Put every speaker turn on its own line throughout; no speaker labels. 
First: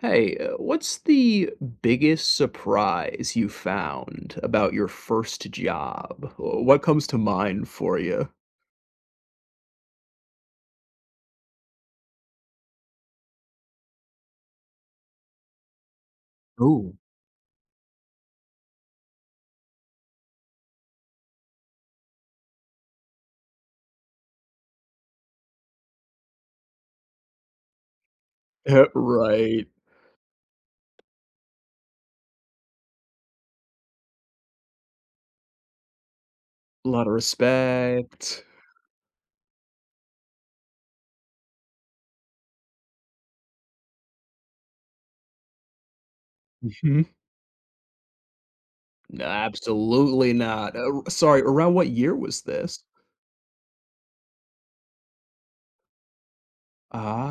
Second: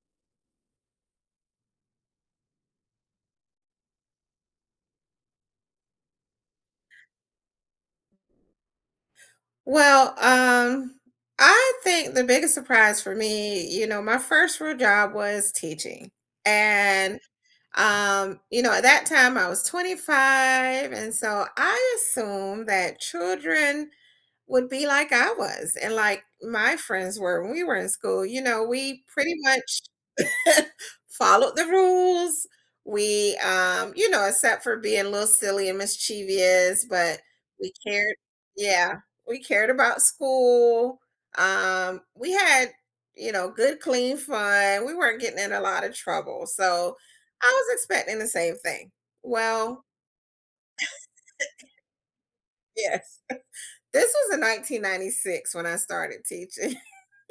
Hey, what's the biggest surprise you found about your first job? What comes to mind for you?
Well, um, I think the biggest surprise for me, you know, my first real job was teaching.
Oh,
And, you know, at that time I was 25. And so I assumed that children would be like I was and like my friends were when we were in school. You know, we pretty
Right.
much followed the rules. You know, except for being a little silly and mischievous,
A lot of
but we cared.
respect.
Yeah, we cared about school. We had, you know, good, clean fun. We weren't getting in a lot of trouble. So
Mhm.
I was expecting the same thing.
No,
Well,
absolutely not. Sorry, around what year was this?
yes. This was in 1996 when I started teaching.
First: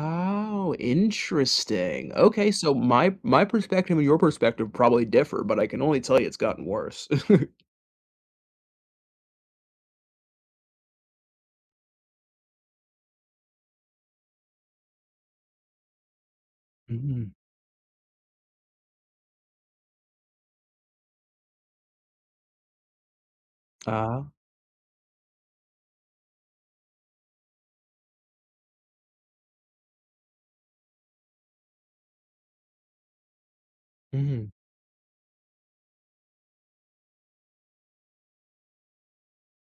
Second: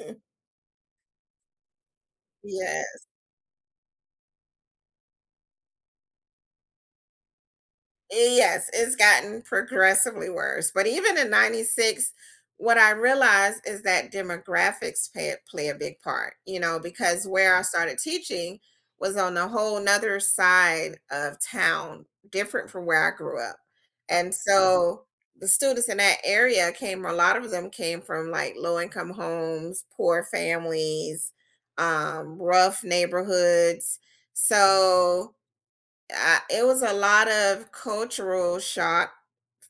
interesting. Okay, so
Yeah.
my perspective and your perspective probably differ, but I can only tell you it's gotten worse.
Yes, it's gotten progressively worse. But even in 96, what I realized is that play a big part, you know, because
Mhm.
where I started teaching was on a whole nother side of town, different from where I grew up.
Ah.
And so the students in that area came, a lot of them came from like low income homes, poor families, rough neighborhoods.
Mhm.
So, I it was a lot of cultural shock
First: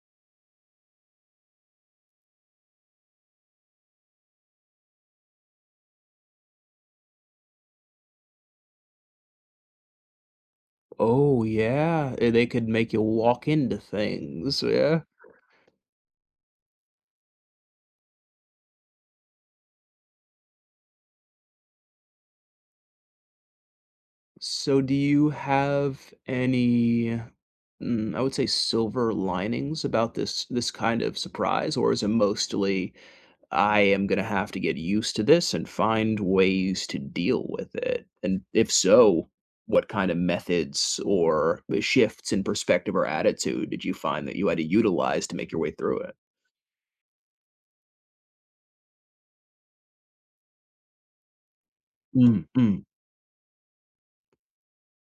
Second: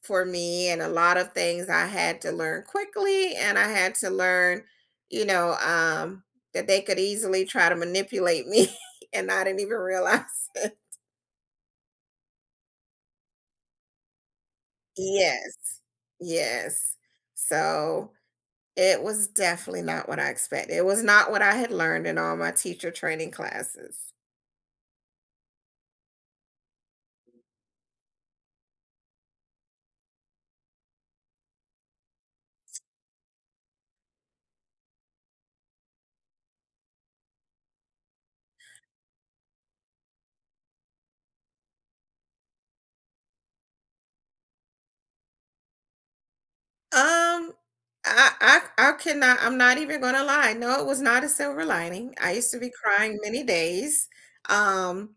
for me and a lot of things I had to learn quickly and I had to learn, you know, um, that they could easily try to manipulate me and I didn't even realize it.
Oh, yeah, they could make you walk into things, yeah.
Yes, yes. So it was definitely not what I expected. It was not what I had learned in all my teacher training classes.
So do you have any, I would say silver linings about this kind of surprise, or is it mostly, "I am gonna have to get used to this and find ways to deal with it," and if so, what kind of methods or shifts in perspective or attitude did you find that you had to utilize to make your way through it?
Um, I cannot, I'm not even gonna lie. No, it was not a silver lining. I
Mm,
used to be
mm,
crying many days. Um,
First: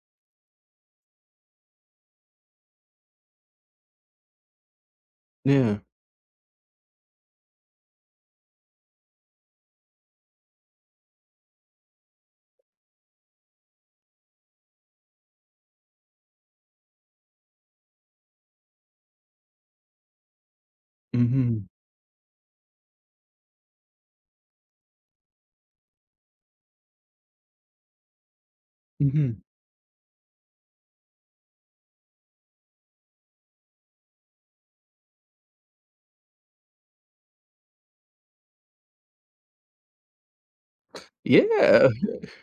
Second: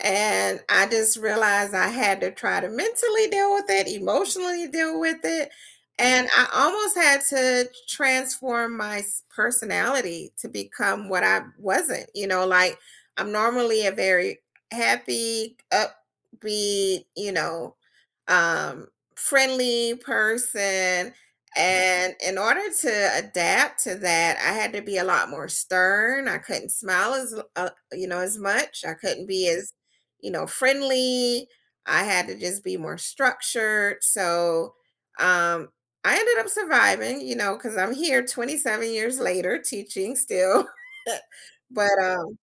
and I just realized I had to try to mentally deal with it, emotionally deal with it.
yeah,
And I almost had to transform my personality to become what I wasn't. You know, like I'm normally a very happy, upbeat, um, friendly person
mhm,
and in order to adapt to that, I had to be a lot more stern. I couldn't smile as you know as much. I couldn't
mhm.
be as you know friendly. I had to just be more structured. So um, I ended up surviving, you know, because I'm here 27 years later teaching still.
Yeah.
But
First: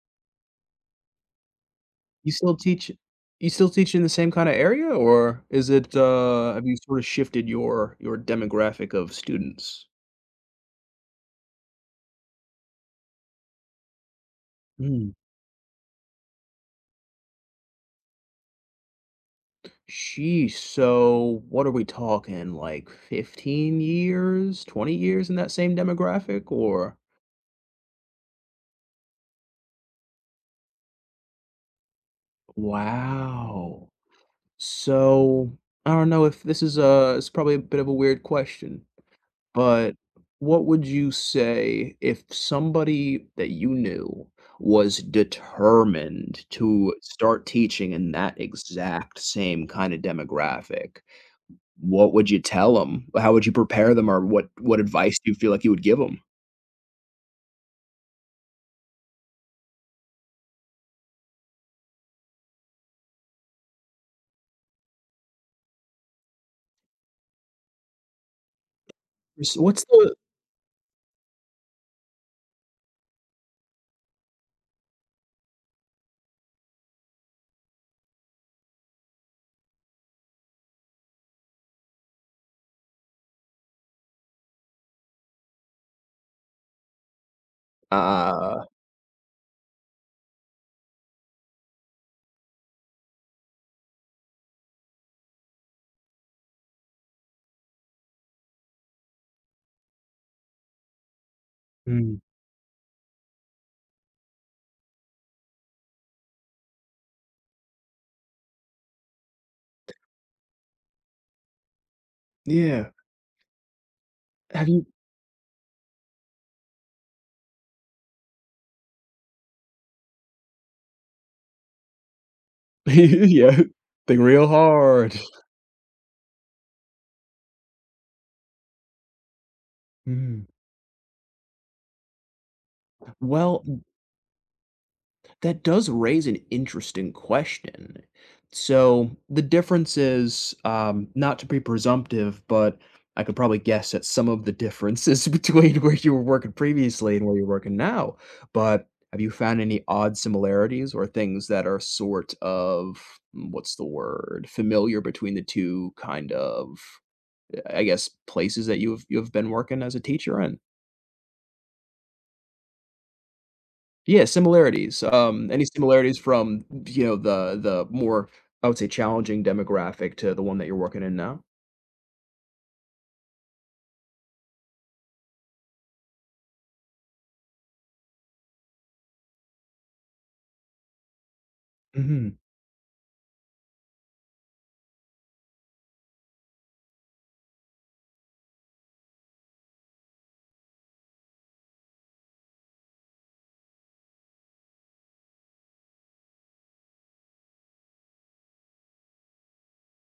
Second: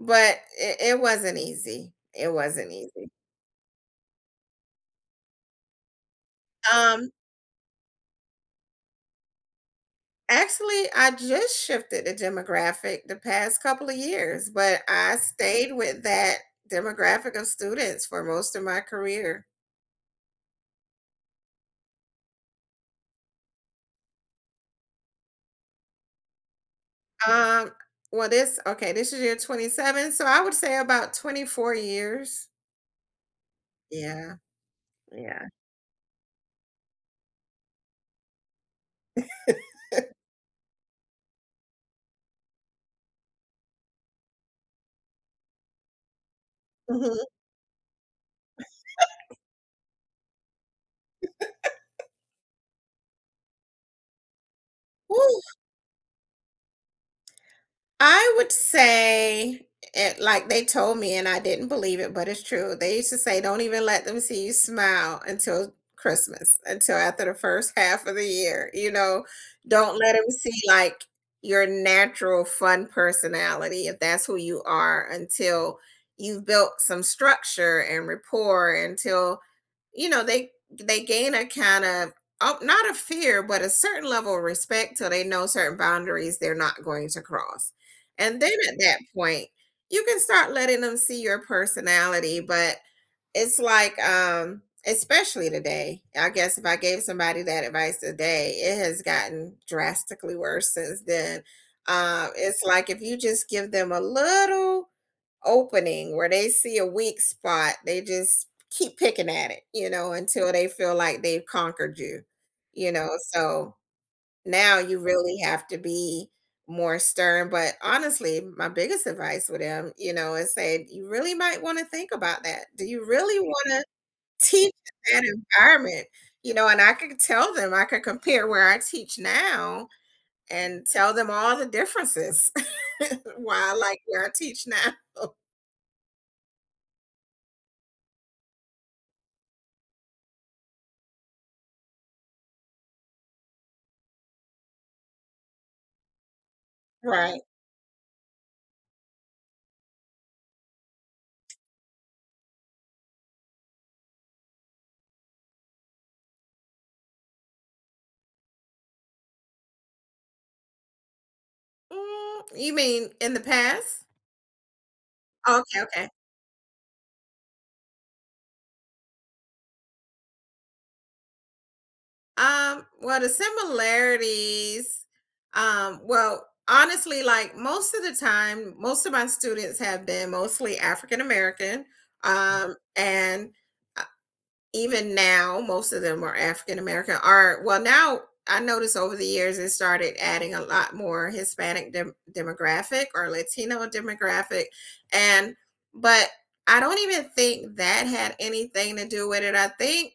it wasn't easy.
You
It
still
wasn't
teach
easy.
you still teach in the same kinda area, or is it, have you sort of
Um,
shifted your demographic of students?
Actually, I just shifted the demographic the past couple of years, but
Mm.
I stayed with that demographic of students for most of my career.
Sheesh, so what are we talking, like 15 years, 20 years in that same demographic, or
Um, well, this Okay, this is year 27, so I would say about 24 years.
Wow.
Yeah, yeah.
So, I don't know if this is, a. it's probably a bit of a weird question, but what would you say if somebody that you knew was determined to
Mhm.
start teaching in that exact same kinda demographic? What would you tell them? How would you prepare them, or what advice do you feel like you would give
I would say it like they told me, and I didn't believe it, but it's true. They used to say, don't even let them see you smile until Christmas, until after the first half of the year. You know,
them? What's
don't let
the
them see like your natural fun personality, if that's who you are, until you've built some structure and rapport, until you know, they gain a kind of oh, not a fear, but a certain level of respect till they know certain boundaries they're not going to cross. And then
Ah,
at that point, you can start letting them see your personality, but it's like especially today, I guess if I gave somebody that advice today, it has gotten drastically worse since then.
mm,
Uh, it's like if you just give them a little opening where they see a weak spot, they just keep picking at it, you know, until they feel like they've conquered you,
yeah.
you know. So
Have
now
you
you really have to be more stern. But honestly, my biggest advice with them, you know, is say you really might want to think about that. Do you really
Yeah,
want
think
to
real
teach
hard.
in that environment? You know, and I could tell them, I could compare where I teach now
Mm.
and tell them all the differences why
Well,
I like where I teach now.
that does raise an interesting question. So the difference is, not to be presumptive, but I could probably guess at some of the differences between where you were working previously and where
Right.
you're working now. But have you found any odd similarities or things that are sort of what's the word, familiar between the two kind of, I guess, places that you've been working as a teacher in?
Mm, you mean in the past?
Yeah, similarities,
Oh,
any
okay, okay.
similarities from, the more, I would say, challenging demographic to the one that you're working in now?
The similarities, well, honestly, like most of the time, most of my students have been mostly African American. Mhm.
Mhm.
And even now most of them are African American. Are well, now I notice over the years it started adding a lot more Hispanic demographic or Latino demographic, and but I don't even think that had anything to do with it. I think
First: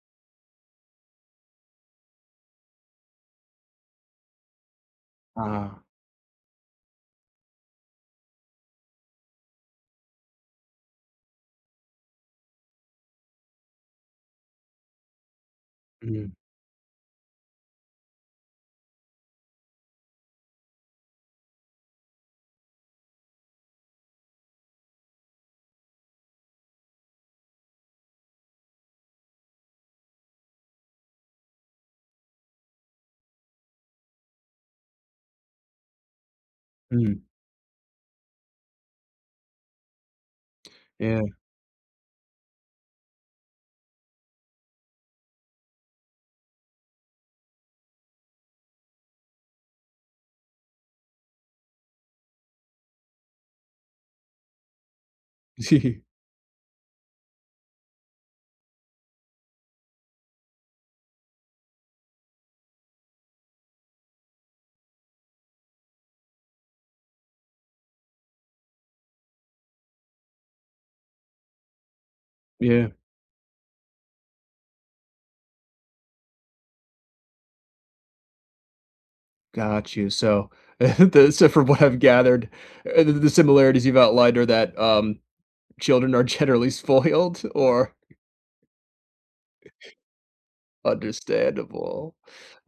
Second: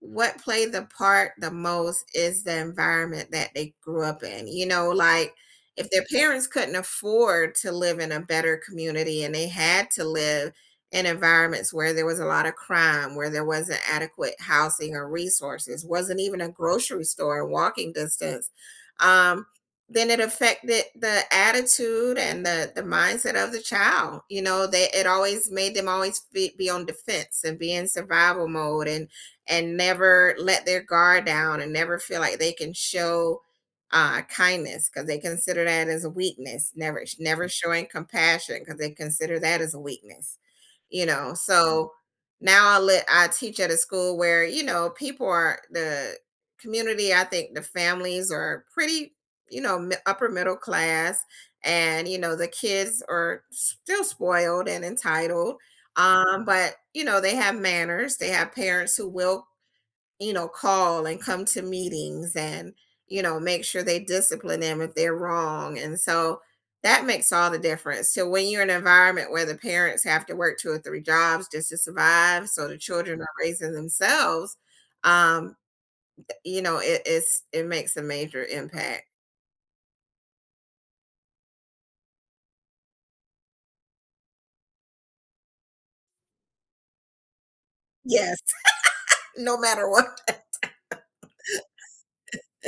what played the part the most is the environment that they grew up in, you know, like
Ah,
if their parents couldn't afford to live in a better community and they had to live in environments where there was a lot of crime, where there wasn't adequate housing or resources, wasn't
mhm,
even a grocery store in walking distance, um, then it affected the attitude and the mindset of the child. You know, they it always made them always be on defense and be in survival mode and never let their guard down and never feel like they can show kindness because they consider that as a weakness. Never
mhm,
never showing compassion because they consider that as a weakness you
yeah.
know so now I teach at a school where you know people are the community. I think the families are pretty you know upper middle class, and you know the kids are still spoiled and entitled. But you know they have manners, they have parents who will you know, call and come to meetings and, you know, make sure they discipline them if they're wrong. And so that makes all the difference. So when you're in an environment where the parents have to work two or three jobs just to survive, so the
Yeah,
children are raising themselves, um, you know, it makes a major impact.
got you, so, the so from what I've gathered, the similarities you've outlined are that, children are generally spoiled or
Yes, no matter what.
Understandable.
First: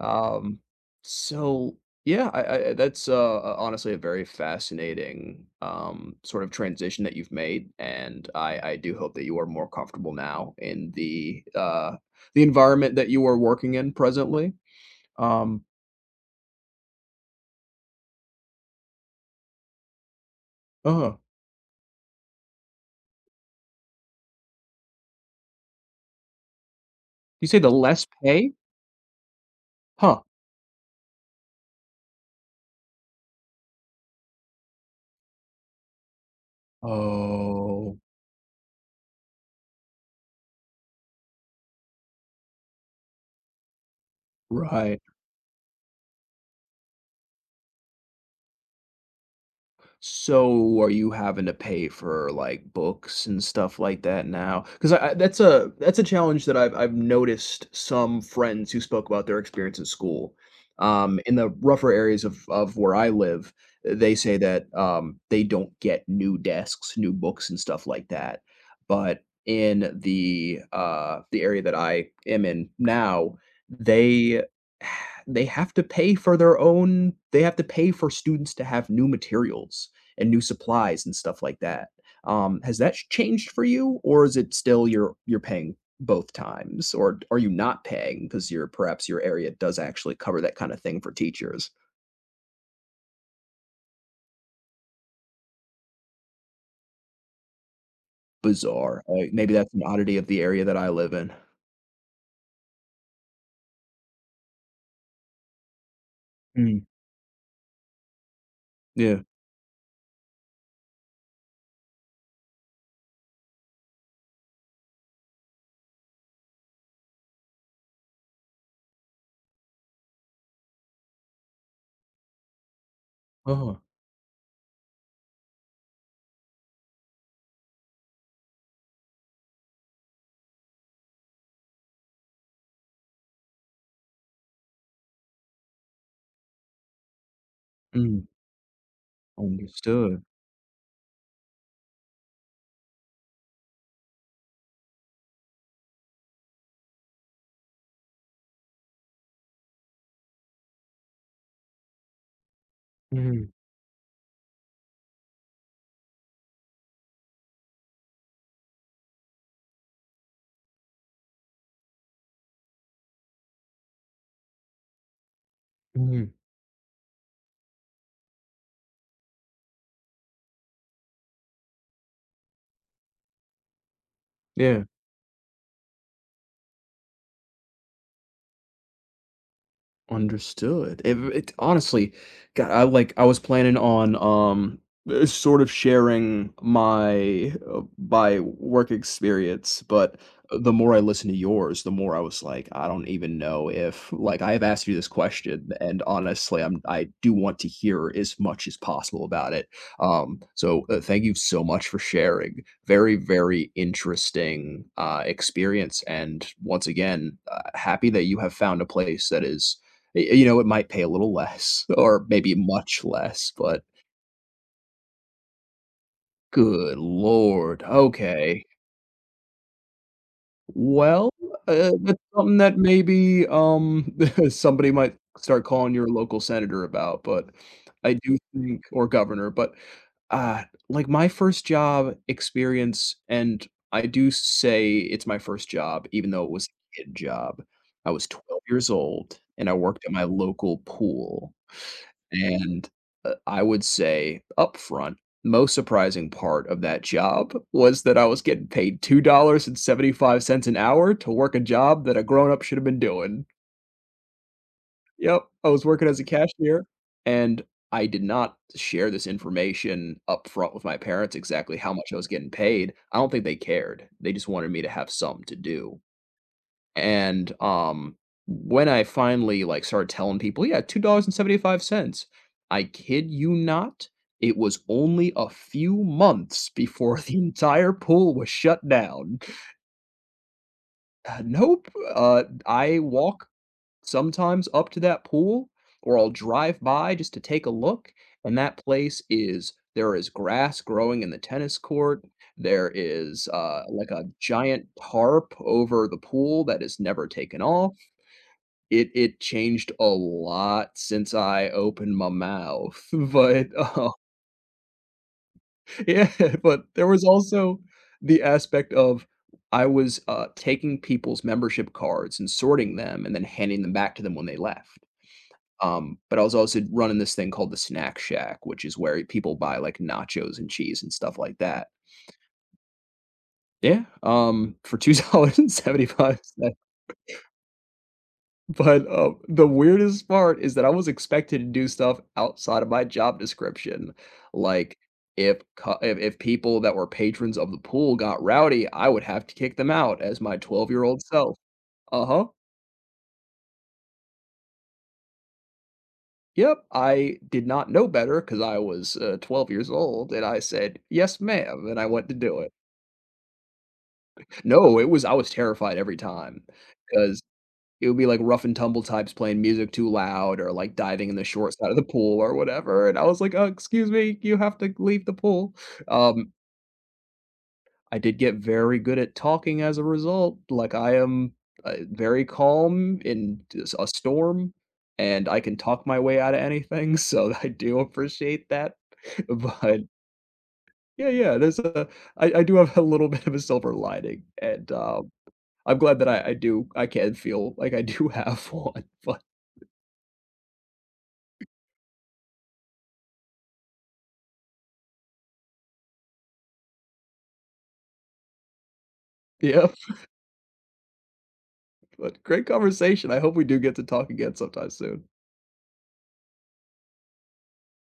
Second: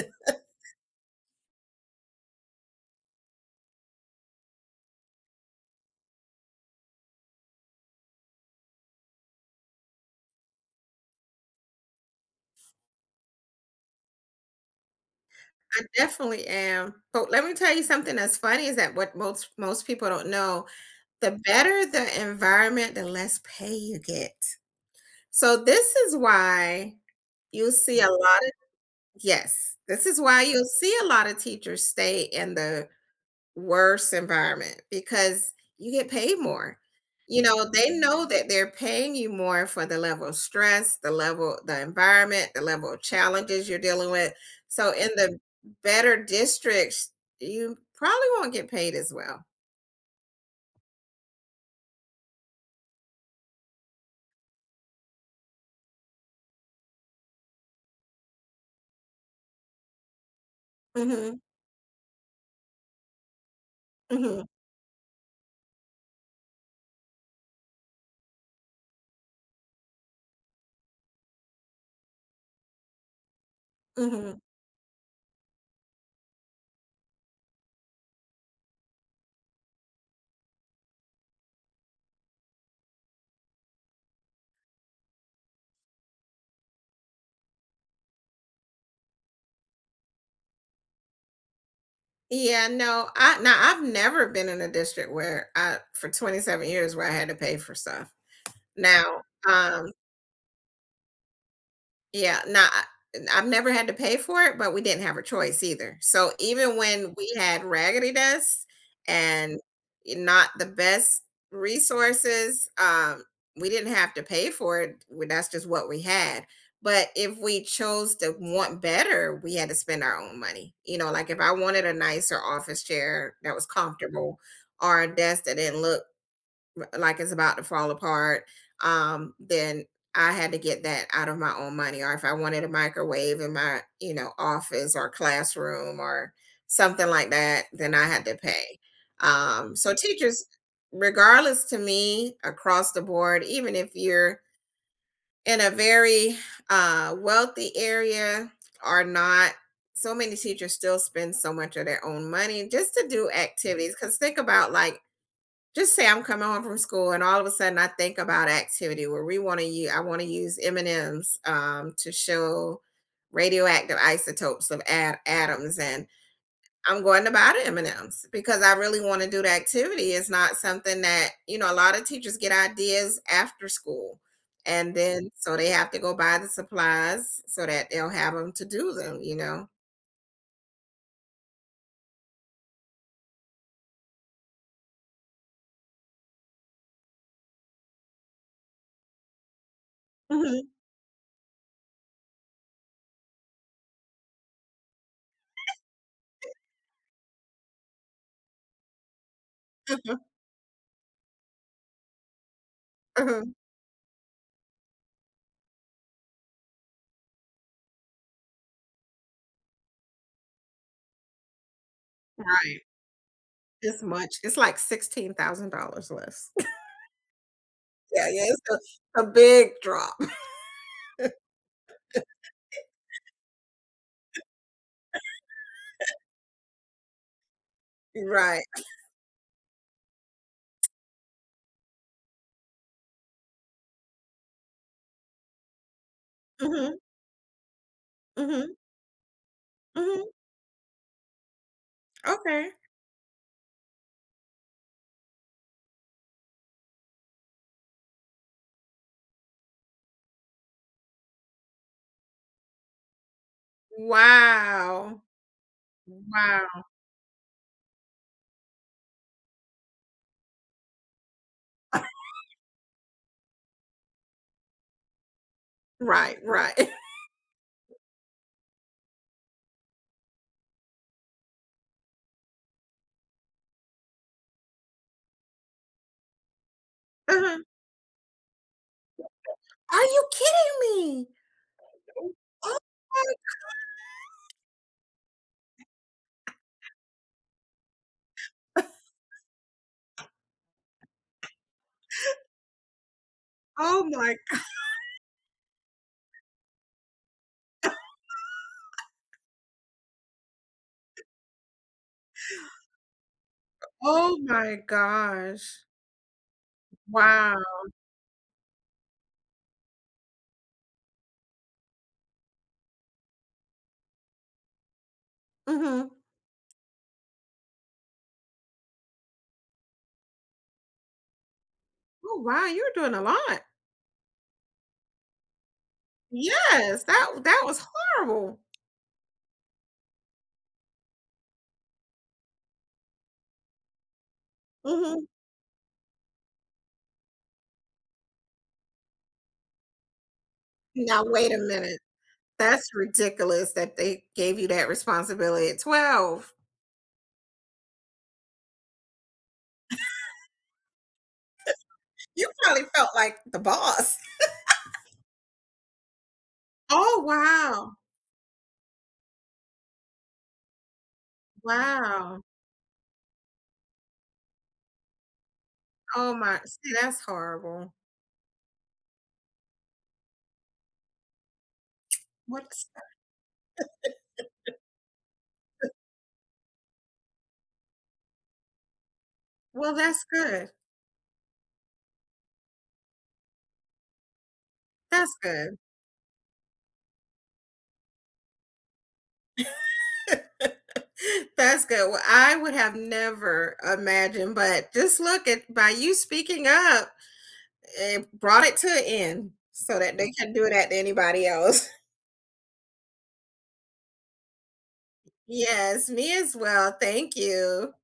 Um, so yeah, I that's honestly a very fascinating sort of transition that you've made, and I do hope that you are more comfortable now in the the environment that you are working in presently. Um,
I definitely am. But let me tell you something that's funny is that what most people don't know,
uh,
the better the environment, the less pay you get. So this is why
you say the
you see
less
a lot of
pay?
yes, this
Huh.
is why you'll see a lot of teachers stay in the worst environment because you get paid more. You know, they
Oh,
know that they're paying you more for the level of stress, the level, the environment, the level of challenges you're dealing with. So
right.
in the better districts, you probably won't get paid as well.
So are you having to pay for, like, books and stuff like that now? 'Cause I that's a challenge that I've noticed some friends who spoke about their experience at school. In
Mhm,
the rougher areas of where I live, they say
mhm,
that, they don't get new desks, new books, and stuff like that. But in the area that I am in now,
mhm.
they they have to pay for their own they have to pay for students to have new materials and new supplies and stuff like that. Has that changed for you, or is it still you're paying both times, or are you not paying because your perhaps your area does actually cover that kind of thing for teachers?
Yeah, no, I've never been in a district where I for 27 years where I had to pay for stuff.
Bizarre.
Now,
Maybe that's an
um
oddity of the area that I live in.
yeah, I've never had to pay for it, but we didn't have a choice either. So even
Mm,
when we had raggedy desks
yeah.
and not the best resources, we didn't have to pay for it. That's just what we had. But if we chose to want better, we had to spend our own money. You know, like if I wanted a nicer office chair that was
Oh.
comfortable or a desk that didn't look like it's about to fall apart, then I had to get that out of my own money. Or if I wanted a microwave in my, you know, office or classroom or something like that, then I
Mm,
had to pay. So
understood.
teachers, regardless to me, across the board, even if you're in a very wealthy area or not, so many teachers still spend so much of their own money just to do
Mhm,
activities. Because think about like just say I'm coming home from school, and all of a sudden I think about activity where we want to use. I want to use M and M's to show radioactive isotopes of atoms, and
mhm,
I'm going to buy the M and M's because I really want to do the activity. It's not something that you know. A lot of teachers get ideas after school,
yeah.
and then so they have to go buy the supplies so that they'll have them to do them. You know.
Understood. It honestly, God, I like I was planning on sort of sharing my my work experience, but the
Mhm.
more I listen to yours, the more I was like, I don't even know if like I have asked you this question, and honestly, I do want to hear as much as possible about it. Um, so uh, thank you so much for sharing. Very, very interesting experience, and once again, happy that you have found a place that is you know, it might pay a little less or maybe
Right.
much less, but
It's much. It's like $16,000 less.
good Lord.
Yeah, yeah,
Okay.
it's a big drop.
Well, that's something that maybe, somebody might start calling your local senator about, but I do
Right.
think, or governor, uh, like, my first job experience, and I do say it's my first job, even though it was a
Mhm,
kid job. I was 12
mhm,
years old, and I worked at
mhm,
my local pool.
okay.
And, I would say upfront, most surprising part of that job was that I was getting paid $2.75 an hour to work a job that a grown up should have been doing.
Wow.
Yep, I was working as a
Wow.
cashier, and I did not share this information upfront with my parents exactly how much I was getting paid. I don't think they cared. They just wanted me to have some to do.
Right, right.
And when I finally like started telling people, yeah, $2.75. I kid you not, it was only a few months before the
Uh-huh.
entire pool was shut down.
Are you kidding me?
Nope.
Oh
I
my
walk sometimes up to that pool, or I'll drive by just to take a look, and that place is there is grass growing in the tennis court. There is
oh
like a
my
giant tarp over the pool that is never taken off. It changed a lot since I opened my mouth, but,
oh my gosh.
yeah, but there was
Wow.
also the aspect of, I was, taking people's membership cards and sorting them and then handing them back to them when they left.
Mhm.
But I was also running this thing called the Snack Shack, which is where people buy, like, nachos and cheese and stuff like that.
Oh, wow, you're doing a lot.
Yeah, for $2.75.
Yes, that was horrible.
But, the weirdest part is that I was expected to do stuff outside of my job description. Like,
Mhm.
if cu if people that were patrons of the pool got rowdy, I would have to kick them out as my 12-year-old
Now wait
self.
a minute.
Uh-huh.
That's ridiculous that they gave you that responsibility at 12.
Yep, I did not know better because I was, 12 years old, and I said, "Yes, ma'am," and I went to
You
do it.
probably felt like the boss.
No, it was I was terrified every time
Oh,
'cause
wow.
it would be like rough and tumble types playing music too loud or like diving in the short side of the pool
Wow.
or whatever, and I was like, excuse me, you have to leave the pool."
Oh
Um,
my, see, that's horrible.
I did get very good at talking as a result, like, I am, very
What's
calm in s a storm, and I can talk my way out of anything, so I do appreciate that,
Well,
but
that's good.
yeah, yeah, there's a I do have a little bit of a silver lining, and,
That's good.
I'm glad that I can feel like I do have one, but
That's good. Well, I would have never imagined, but just look at by you speaking up, it brought it to an end
yeah.
so that they can do that to anybody else.
But great conversation. I hope we do get to talk again sometime soon.
Yes, me as well. Thank you.